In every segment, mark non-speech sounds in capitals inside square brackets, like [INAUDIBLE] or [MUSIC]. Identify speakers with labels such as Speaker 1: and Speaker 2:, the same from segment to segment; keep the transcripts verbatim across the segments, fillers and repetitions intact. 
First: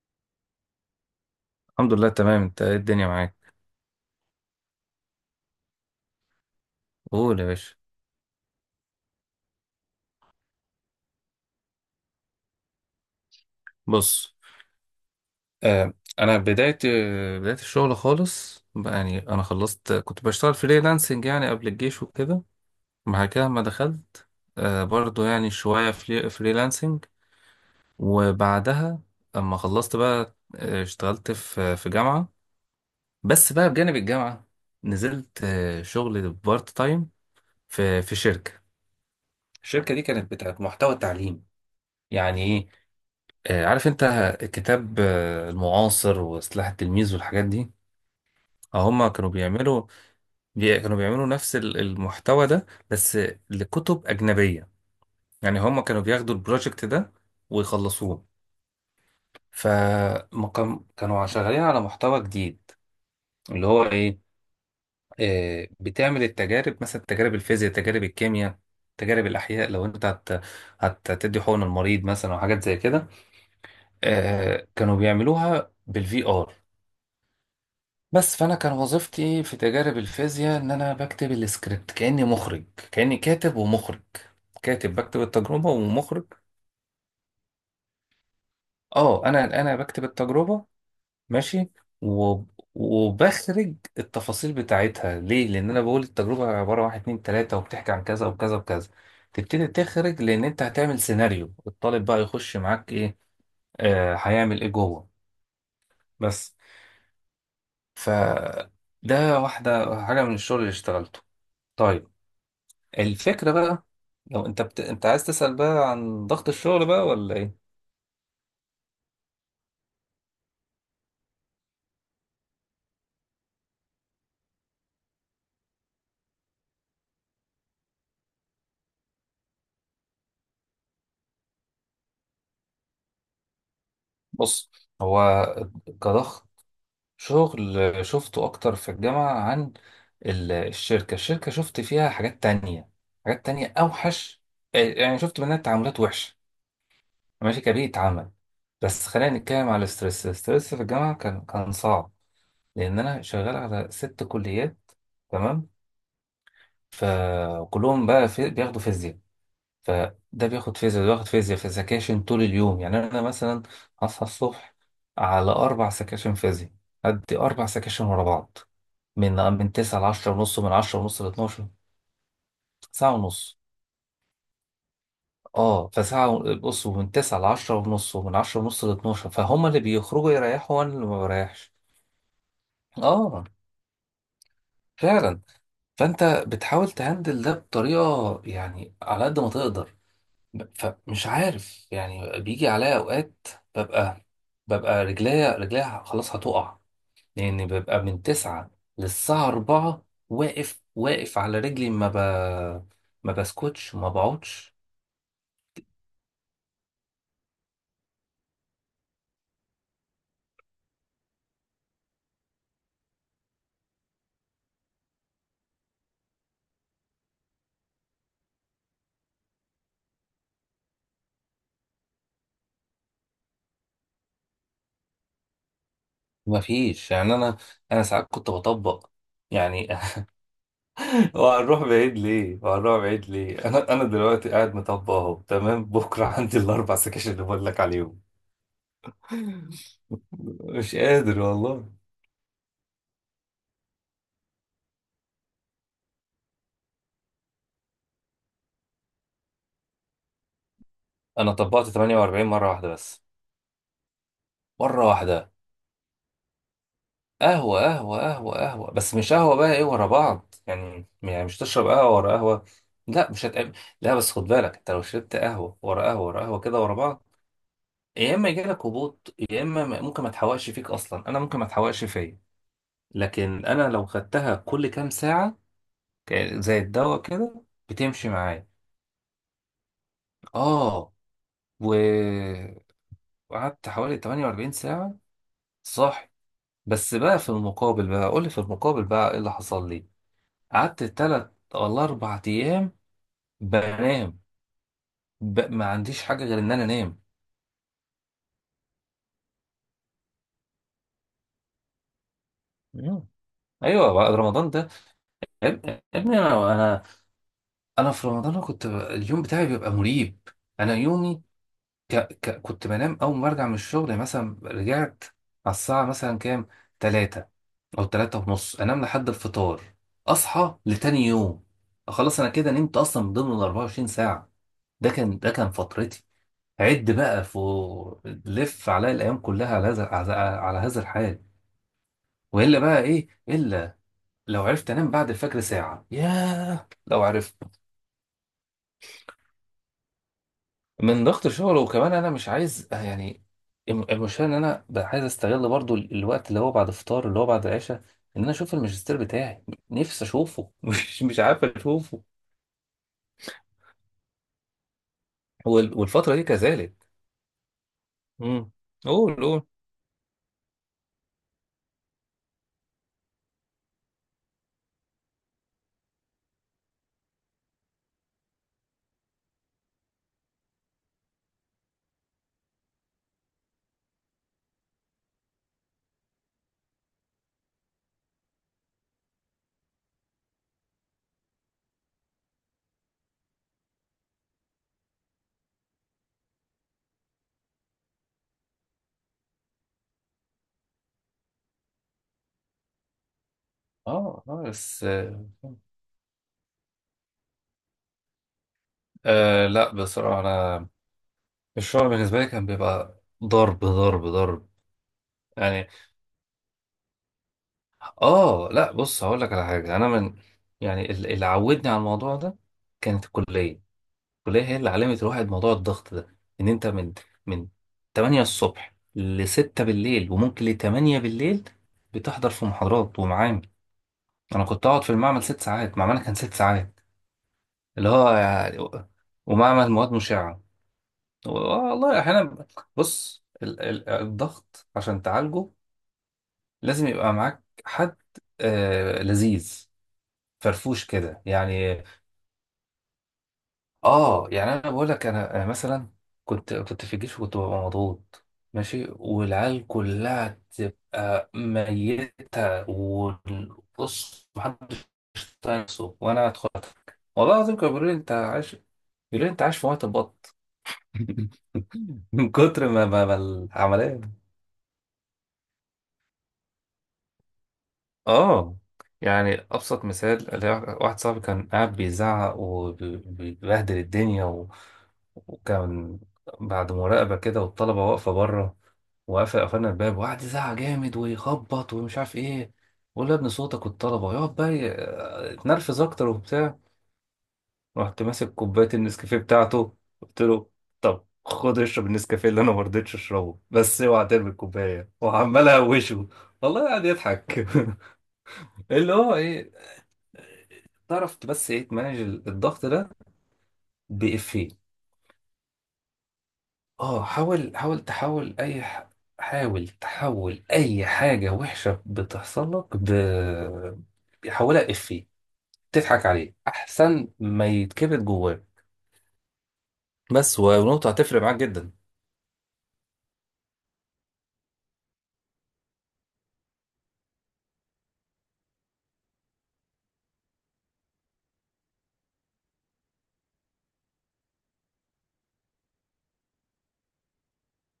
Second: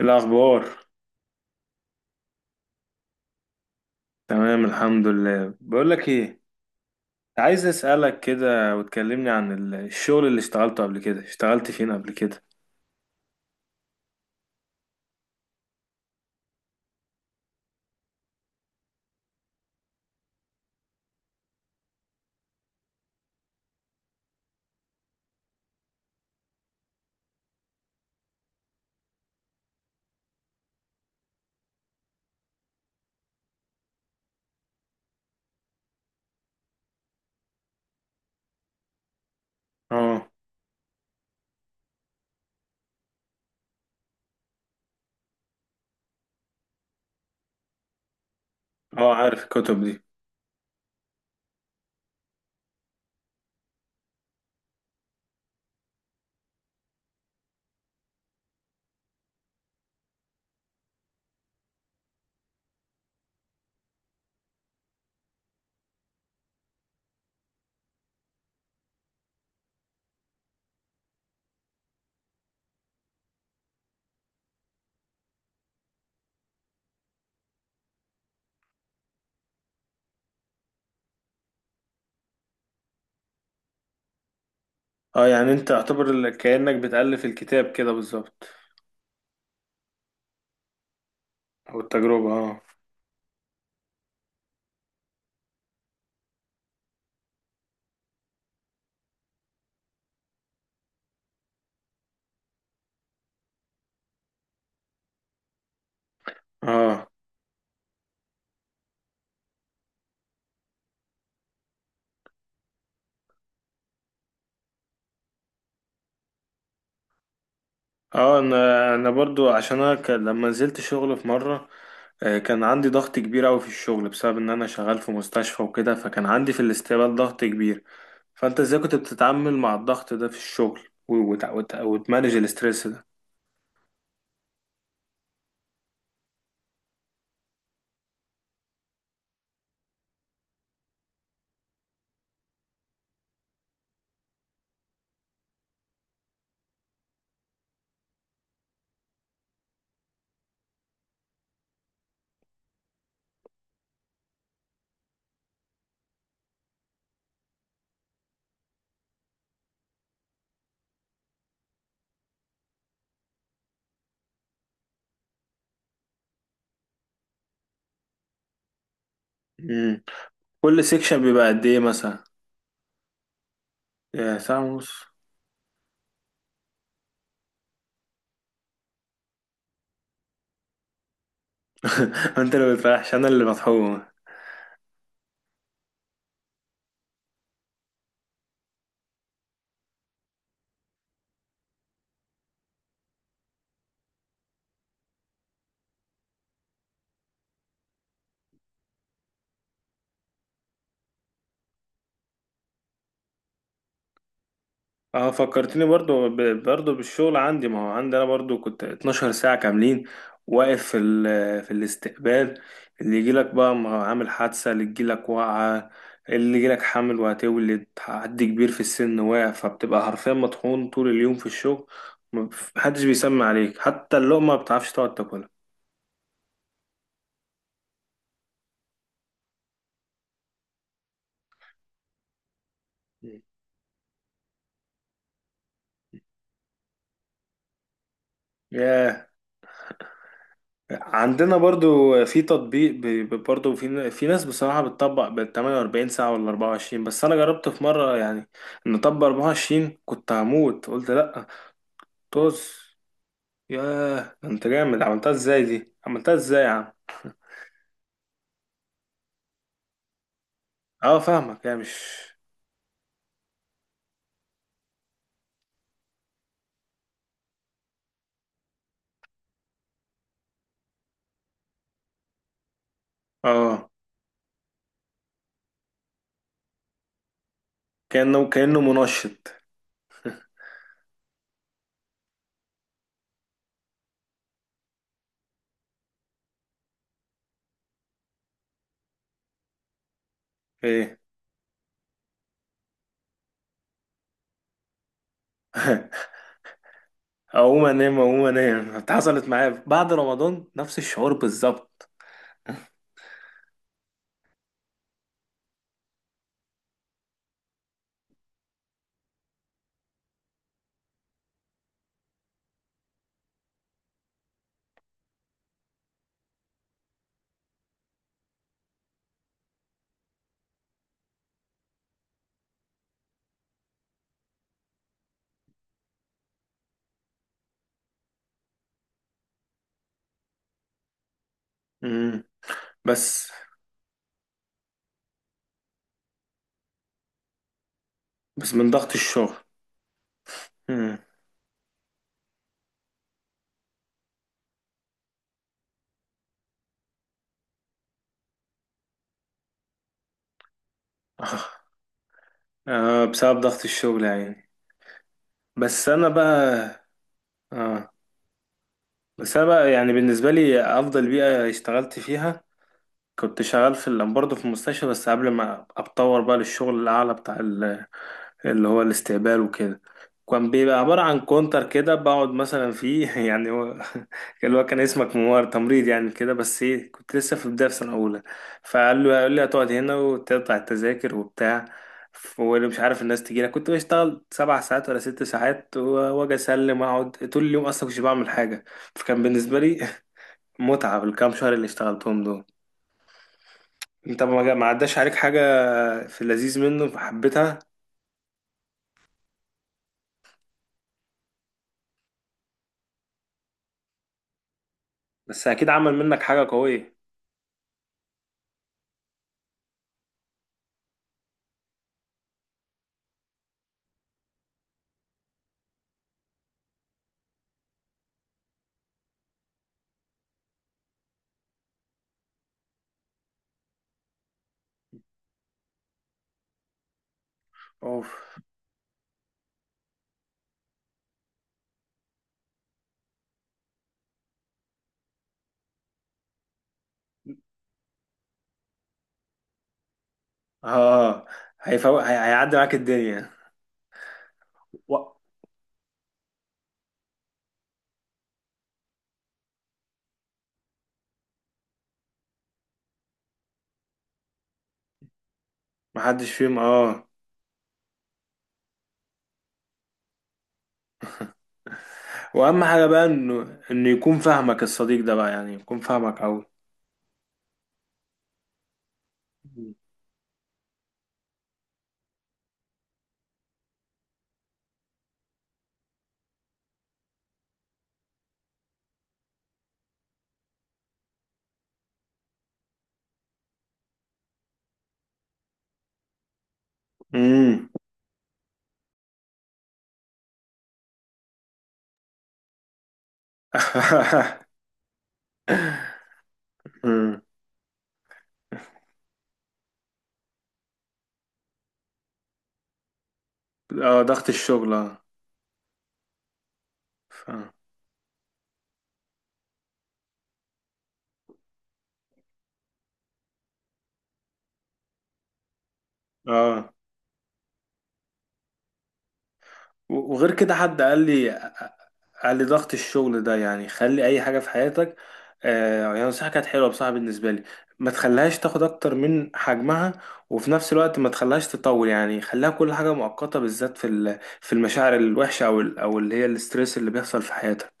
Speaker 1: إيه الأخبار؟
Speaker 2: الحمد لله تمام. انت ايه الدنيا معاك؟
Speaker 1: تمام الحمد لله. بقول لك إيه،
Speaker 2: قول يا
Speaker 1: عايز
Speaker 2: باشا.
Speaker 1: أسألك كده وتكلمني عن ال- الشغل اللي اشتغلته قبل كده. اشتغلت فين قبل كده؟
Speaker 2: بص، آه، انا بدايه بدايه الشغل خالص بقى، يعني انا خلصت كنت بشتغل فريلانسنج يعني قبل الجيش وكده. بعد كده ما دخلت، آه، برضو يعني شويه فري فريلانسنج. وبعدها اما خلصت بقى، آه، اشتغلت في في جامعه. بس بقى بجانب الجامعه نزلت، آه، شغل بارت تايم في في شركه. الشركه دي
Speaker 1: اه.
Speaker 2: كانت بتاعت محتوى تعليم. يعني ايه؟ آه، عارف انت، كتاب، آه، المعاصر وسلاح التلميذ والحاجات دي. اه، هما
Speaker 1: اه
Speaker 2: كانوا
Speaker 1: عارف الكتب
Speaker 2: بيعملوا،
Speaker 1: دي.
Speaker 2: بي... كانوا بيعملوا نفس ال- المحتوى ده، بس لكتب أجنبية. يعني هما كانوا بياخدوا البروجكت ده ويخلصوه. فما كان... كانوا شغالين على محتوى جديد اللي هو ايه. آه، بتعمل التجارب، مثلا تجارب الفيزياء، تجارب الكيمياء، تجارب الأحياء. لو انت هت... هت- هتدي حقن المريض مثلا وحاجات زي كده. آه، كانوا بيعملوها بالفي ار. بس فانا كان وظيفتي في تجارب الفيزياء ان انا بكتب السكريبت كاني مخرج، كاني كاتب ومخرج. كاتب بكتب
Speaker 1: اه، يعني
Speaker 2: التجربه
Speaker 1: انت اعتبر
Speaker 2: ومخرج.
Speaker 1: ال- كأنك بتألف الكتاب كده بالظبط،
Speaker 2: اه، انا انا بكتب التجربه. ماشي.
Speaker 1: او التجربة
Speaker 2: و...
Speaker 1: اه.
Speaker 2: وبخرج التفاصيل بتاعتها. ليه؟ لان انا بقول التجربه عباره عن واحد اتنين تلاته، وبتحكي عن كذا وكذا وكذا. تبتدي تخرج، لان انت هتعمل سيناريو الطالب بقى، يخش معاك ايه، آه، هيعمل ايه جوه. بس.
Speaker 1: اه.
Speaker 2: ف ده واحده حاجه من الشغل اللي اشتغلته. طيب. الفكرة بقى، لو انت بت... انت عايز تسأل بقى عن ضغط الشغل بقى ولا ايه؟
Speaker 1: اه انا انا برضو، عشان انا كان لما نزلت شغل في مره، آه، كان عندي ضغط كبير قوي في الشغل، بسبب ان انا شغال في مستشفى وكده، فكان عندي في الاستقبال ضغط كبير. فانت ازاي كنت بتتعامل مع الضغط ده في الشغل، و- وت- وت- وتمانج الاسترس ده؟
Speaker 2: بص. هو، كضغط شغل، شفته اكتر في الجامعة عن ال- الشركة. الشركة شفت فيها حاجات تانية، حاجات تانية اوحش. آه، يعني شفت منها تعاملات وحشة. ماشي، كبيئة عمل. بس خلينا نتكلم على الستريس. الستريس في الجامعة كان كان صعب، لان انا شغال على ست كليات. تمام. فكلهم بقى في... بياخدوا فيزياء. فده بياخد فيزياء، ده بياخد فيزياء، في سكاشن طول اليوم. يعني انا مثلا هصحى الصبح على اربع سكاشن فيزياء. ادي اربع سكاشن ورا بعض، من من تسعة
Speaker 1: مم.
Speaker 2: ل عشرة ونص، ومن
Speaker 1: كل
Speaker 2: عشرة ونص
Speaker 1: سيكشن
Speaker 2: ل
Speaker 1: بيبقى قد
Speaker 2: اثنا عشر.
Speaker 1: ايه مثلا؟
Speaker 2: ساعه ونص.
Speaker 1: يا ساعه ونص.
Speaker 2: اه، فساعه و- بص، ومن تسعة ل عشرة ونص ومن عشرة ونص ل اتناشر، فهم اللي بيخرجوا يريحوا وانا اللي ما بريحش.
Speaker 1: [LAUGHS] انت اللي بتريحش، انا
Speaker 2: اه
Speaker 1: اللي بتحوم.
Speaker 2: فعلا. فانت بتحاول تهندل ده بطريقه، يعني، على قد ما تقدر. ب- فمش عارف، يعني بيجي عليا اوقات ببقى ببقى رجليا رجليا خلاص هتقع، لان ببقى من تسعة للساعة أربعة واقف واقف على رجلي. ما ب... ما بسكتش ما بقعدش.
Speaker 1: اه، فكرتني برضو ب- برضو بالشغل عندي، ما هو عندي انا برضو كنت 12 ساعة كاملين واقف في ال- في الاستقبال. اللي يجيلك بقى ما هو عامل حادثة، اللي يجيلك واقعة، اللي يجيلك حامل وهتولد، حد كبير في السن واقع، فبتبقى حرفيا مطحون طول اليوم في الشغل. ما- محدش بيسمع عليك، حتى اللقمة ما بتعرفش تقعد تاكلها.
Speaker 2: ما فيش. يعني انا، انا ساعات كنت بطبق، يعني. [LAUGHS] وهنروح بعيد ليه، وهنروح بعيد
Speaker 1: مم.
Speaker 2: ليه؟ انا انا دلوقتي قاعد مطبق اهو. تمام؟ بكره [LAUGHS] عندي الاربع سكاشن اللي بقول لك عليهم.
Speaker 1: ياه.
Speaker 2: مش قادر
Speaker 1: عندنا
Speaker 2: والله.
Speaker 1: برضو في تطبيق ب- ب- برضو في في ناس بصراحة بتطبق بال تمنية واربعين ساعة ولا اربعة وعشرين. بس أنا جربت في مرة يعني نطبق اربعة وعشرين، كنت هموت، قلت لأ.
Speaker 2: انا طبقت تمانية واربعين مرة
Speaker 1: طز.
Speaker 2: واحدة بس.
Speaker 1: ياه، ده أنت جامد،
Speaker 2: مرة
Speaker 1: عملتها
Speaker 2: واحدة.
Speaker 1: إزاي دي؟ عملتها إزاي يا عم؟
Speaker 2: قهوة قهوة قهوة قهوة، بس مش قهوة بقى، ايه ورا بعض، يعني
Speaker 1: أه
Speaker 2: يعني مش
Speaker 1: فاهمك، يعني
Speaker 2: تشرب
Speaker 1: مش
Speaker 2: قهوة ورا قهوة. لا مش هتقابل. لا بس خد بالك، انت لو شربت قهوة ورا قهوة ورا قهوة كده ورا بعض، يا اما يجيلك هبوط، يا اما م- ممكن ما تحوقش فيك اصلا. انا ممكن ما تحوقش فيا. لكن انا
Speaker 1: أه.
Speaker 2: لو خدتها كل كام ساعة، ك- زي الدواء كده، بتمشي
Speaker 1: كأنه
Speaker 2: معايا.
Speaker 1: كأنه منشط.
Speaker 2: اه. و وقعدت حوالي تمانية واربعين ساعة صاحي. بس بقى، في المقابل بقى، قولي في المقابل بقى ايه اللي حصل لي. قعدت
Speaker 1: إيه؟
Speaker 2: تلات ولا أربع أيام بنام. ب... ما عنديش
Speaker 1: [LAUGHS]
Speaker 2: حاجة غير إن أنا أنام.
Speaker 1: أقوم أنام أقوم أنام، حصلت معايا بعد رمضان نفس الشعور بالظبط.
Speaker 2: مم. أيوه، بعد رمضان ده. يا ابني يا ابني، أنا أنا أنا في رمضان، أنا كنت، ب- اليوم بتاعي بيبقى مريب. أنا يومي، ك... ك... كنت بنام أول ما برجع من الشغل. يعني مثلا رجعت على الساعة مثلا كام، تلاتة أو تلاتة ونص، أنام لحد الفطار، أصحى لتاني يوم. خلاص أنا كده نمت أصلا من ضمن الأربعة وعشرين ساعة. ده كان ده كان فترتي. عد بقى فوق، لف عليا الايام كلها على هذا على على هذا الحال.
Speaker 1: أمم.
Speaker 2: والا بقى ايه
Speaker 1: بس.
Speaker 2: الا. لو عرفت انام بعد الفجر ساعه، ياه لو عرفت.
Speaker 1: بس من ضغط الشغل. أمم.
Speaker 2: من ضغط الشغل. وكمان انا مش عايز، يعني، الم- المشكله ان انا بقى عايز استغل برضو ال- الوقت اللي هو بعد الفطار، اللي هو بعد العشاء، ان انا اشوف الماجستير بتاعي. نفسي اشوفه. [LAUGHS] مش مش عارف
Speaker 1: [LAUGHS]
Speaker 2: اشوفه.
Speaker 1: آه بسبب ضغط الشغل يعني.
Speaker 2: وال-
Speaker 1: بس انا
Speaker 2: والفتره دي
Speaker 1: بقى
Speaker 2: كذلك.
Speaker 1: آه.
Speaker 2: امم. قول
Speaker 1: بس
Speaker 2: قول.
Speaker 1: انا بقى يعني بالنسبه لي افضل بيئه اشتغلت فيها، كنت شغال في ال- برضه في المستشفى، بس قبل ما اتطور بقى للشغل الاعلى بتاع، اللي هو الاستقبال وكده. كان بيبقى عبارة عن كونتر كده بقعد مثلا فيه، [LAUGHS] يعني هو اللي هو كان اسمك منور تمريض يعني كده. بس ايه، كنت لسه في بداية في سنة أولى، فقال له قال لي هتقعد هنا وتقطع التذاكر وبتاع. ف- واللي مش عارف الناس تجي لك، كنت بشتغل سبع ساعات ولا ست ساعات، و- واجي اسلم اقعد طول اليوم اصلا مش بعمل حاجة. فكان بالنسبة لي [LAUGHS] متعة بالكام شهر اللي اشتغلتهم دول. انت
Speaker 2: اه،
Speaker 1: ما
Speaker 2: آه،
Speaker 1: جا- ما
Speaker 2: بس
Speaker 1: عداش عليك
Speaker 2: آه
Speaker 1: حاجة، في اللذيذ منه فحبيتها.
Speaker 2: آه، لا بصراحه انا الشعر بالنسبة لي كان بيبقى ضرب ضرب ضرب،
Speaker 1: بس اكيد
Speaker 2: يعني.
Speaker 1: عمل منك حاجة قوية.
Speaker 2: اه لا، بص هقول لك على حاجة. انا من، يعني، ال- اللي عودني على الموضوع ده كانت الكلية. الكلية هي اللي علمت الواحد موضوع الضغط ده، ان انت من من تمانية الصبح ل ستة بالليل وممكن ل تمانية بالليل بتحضر في محاضرات ومعامل. انا كنت اقعد في المعمل ست ساعات. معملنا كان ست ساعات، اللي هو
Speaker 1: اوف.
Speaker 2: يعني. ومعمل مواد مشعة، والله احيانا. بص، ال- ال- الضغط عشان تعالجه لازم يبقى معاك حد، آه، لذيذ، فرفوش
Speaker 1: اه
Speaker 2: كده،
Speaker 1: اه.
Speaker 2: يعني.
Speaker 1: هيفوق هي- هيعدي معاك الدنيا.
Speaker 2: اه، يعني انا بقول لك،
Speaker 1: و-
Speaker 2: انا أنا مثلا كنت كنت في الجيش وكنت ببقى مضغوط، ماشي، والعيال كلها تبقى ميتة وبص، محدش طايق نفسه وانا
Speaker 1: محدش فيهم
Speaker 2: اتخرجت.
Speaker 1: اه.
Speaker 2: والله العظيم كانوا بيقولوا لي انت عايش، بيقولوا لي انت عايش في وقت البط. [LAUGHS] من
Speaker 1: واهم
Speaker 2: كتر ما
Speaker 1: حاجة بقى
Speaker 2: ما ما
Speaker 1: انه انه يكون
Speaker 2: العملية.
Speaker 1: فاهمك الصديق ده بقى، يعني يكون فاهمك اوي.
Speaker 2: اه، يعني ابسط مثال اللي هو، واحد صاحبي كان قاعد بيزعق وبيبهدل الدنيا و... وكان بعد مراقبة كده والطلبة واقفة بره، وقفل قفلنا الباب وقعد يزعق جامد ويخبط ومش عارف ايه. بقول له يا ابني صوتك والطلبة، يقعد بقى، ي- اتنرفز اكتر وبتاع.
Speaker 1: امم.
Speaker 2: رحت ماسك كوباية النسكافيه بتاعته، قلت له طب خد اشرب النسكافيه اللي انا ما رضيتش اشربه، بس اوعى ترمي
Speaker 1: [LAUGHS]
Speaker 2: الكوبايه وعمال اهوشه. والله قاعد
Speaker 1: أمم.
Speaker 2: يضحك. [LAUGHS] اللي هو ايه، تعرف بس ايه تمانج الضغط ده؟
Speaker 1: اه ضغط
Speaker 2: بإفيه.
Speaker 1: الشغل اه.
Speaker 2: اه،
Speaker 1: ف-
Speaker 2: حاول، حاول تحول اي ح... حاول تحول اي حاجة وحشة بتحصل لك، ب... بيحولها إفيه، تضحك عليه
Speaker 1: اه
Speaker 2: احسن ما يتكبت جواه.
Speaker 1: وغير
Speaker 2: بس،
Speaker 1: كده حد
Speaker 2: ونقطة
Speaker 1: قال
Speaker 2: هتفرق
Speaker 1: لي،
Speaker 2: معاك جدا.
Speaker 1: قال لي ضغط الشغل ده يعني خلي اي حاجه في حياتك، آه يعني نصيحه كانت حلوه بصراحه بالنسبه لي، ما تخليهاش تاخد اكتر من حجمها، وفي نفس الوقت ما تخليهاش تطول. يعني خليها كل حاجه مؤقته، بالذات في ال- في المشاعر الوحشه او ال- او اللي هي الاستريس اللي بيحصل في حياتك،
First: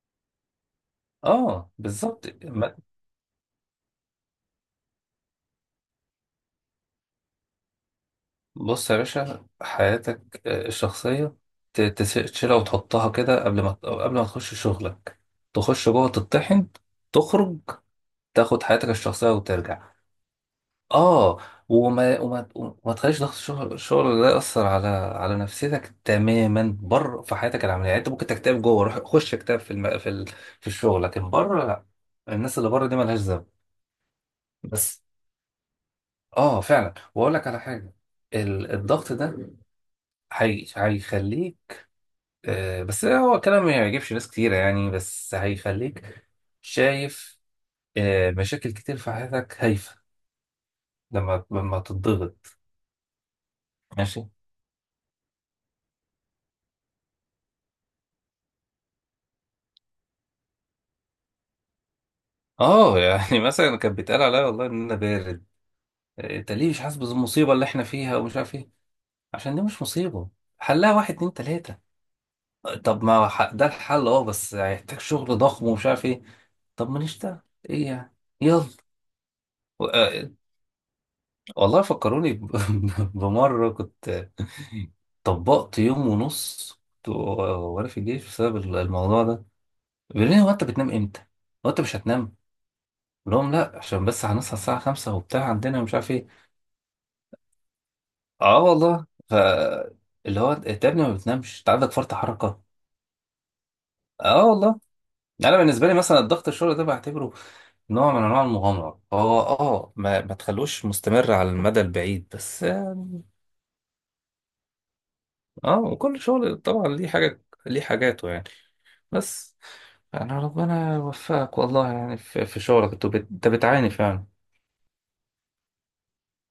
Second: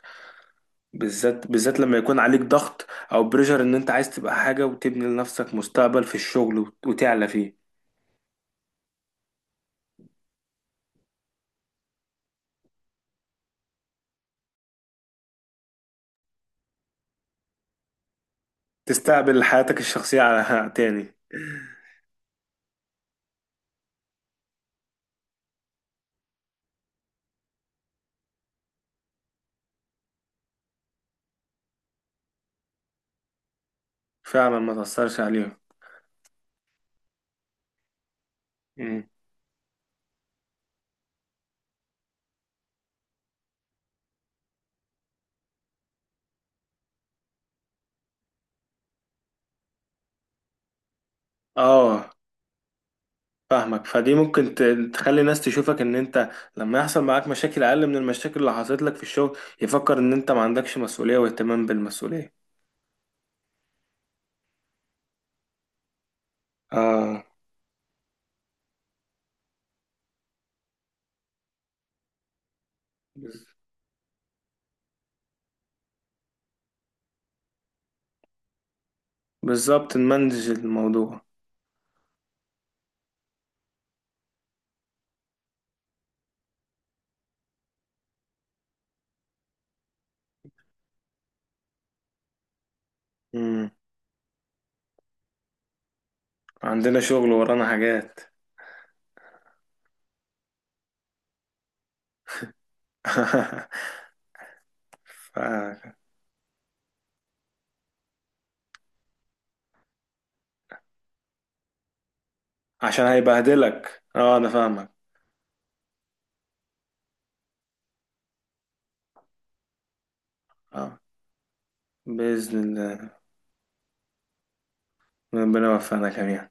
Speaker 1: بالذات
Speaker 2: اه
Speaker 1: بالذات لما يكون
Speaker 2: بالظبط.
Speaker 1: عليك
Speaker 2: ما-
Speaker 1: ضغط او بريشر، ان انت عايز تبقى حاجه وتبني لنفسك مستقبل في الشغل، وت- وتعلى فيه.
Speaker 2: بص يا باشا، حياتك، آه، الشخصية، ت- تس- تشيلها وتحطها كده قبل ما، قبل ما تخش شغلك. تخش جوه، تطحن، تخرج، تاخد حياتك الشخصية
Speaker 1: تستقبل حياتك
Speaker 2: وترجع.
Speaker 1: الشخصيه على [LAUGHS] تاني.
Speaker 2: اه، وما وما وما تخليش ضغط الشغل، الشغل ده يأثر على على نفسيتك تماما بره في حياتك العمليه. يعني انت ممكن تكتئب جوه، روح خش اكتئب في الم... في ال... في الشغل، لكن بره لا. الناس اللي بره دي مالهاش ذنب.
Speaker 1: فعلا ما
Speaker 2: بس.
Speaker 1: تأثرش عليهم.
Speaker 2: اه فعلا، واقول لك على حاجه، ال- الضغط ده هي... هيخليك، آه، بس هو كلام ما يعجبش ناس كتيره، يعني، بس هيخليك شايف، آه، مشاكل كتير في حياتك هايفه، لما لما
Speaker 1: اه
Speaker 2: تتضغط.
Speaker 1: فاهمك، فدي
Speaker 2: ماشي.
Speaker 1: ممكن ت- تخلي الناس تشوفك ان انت لما يحصل معاك مشاكل اقل من المشاكل اللي حصلت لك في الشغل، يفكر ان انت ما عندكش مسؤولية واهتمام بالمسؤولية.
Speaker 2: اه يعني [LAUGHS] مثلا كانت بيتقال عليا والله ان انا بارد، انت ليه مش حاسس
Speaker 1: اه
Speaker 2: بالمصيبه اللي احنا فيها ومش عارف ايه. عشان دي مش مصيبه. حلها واحد اتنين تلاته. طب، ما ح- ده الحل اه، بس هيحتاج شغل ضخم ومش عارف ايه. طب ما نشتغل، ايه يعني، يلا. و-
Speaker 1: بالظبط،
Speaker 2: آه،
Speaker 1: نمنج الموضوع.
Speaker 2: والله فكروني، ب- [LAUGHS] بمره كنت طبقت يوم ونص، كنت وانا في الجيش بسبب الموضوع ده. بيقول لي هو: انت بتنام امتى؟ هو انت مش هتنام؟ قلت لهم
Speaker 1: مم.
Speaker 2: لا، عشان بس هنصحى الساعه خمسة وبتاع، عندنا مش عارف ايه.
Speaker 1: عندنا شغل ورانا حاجات.
Speaker 2: اه والله. ف اللي هو انت يا ابني ما بتنامش، انت عندك فرط حركه.
Speaker 1: [LAUGHS]
Speaker 2: اه والله.
Speaker 1: ف...
Speaker 2: انا بالنسبه لي مثلا الضغط الشغل ده بعتبره نوع من انواع المغامره. هو اه، ما, ما تخلوش مستمر على المدى البعيد، بس،
Speaker 1: عشان
Speaker 2: يعني.
Speaker 1: هيبهدلك اه، انا فاهمك.
Speaker 2: اه، وكل شغل طبعا ليه حاجه، ليه حاجاته، يعني. بس، يعني ربنا
Speaker 1: اه
Speaker 2: يوفقك، والله، يعني في,
Speaker 1: بإذن
Speaker 2: في شغلك انت،
Speaker 1: الله،
Speaker 2: بت- أنت بتعاني فعلا.
Speaker 1: ربنا يوفقنا جميعا.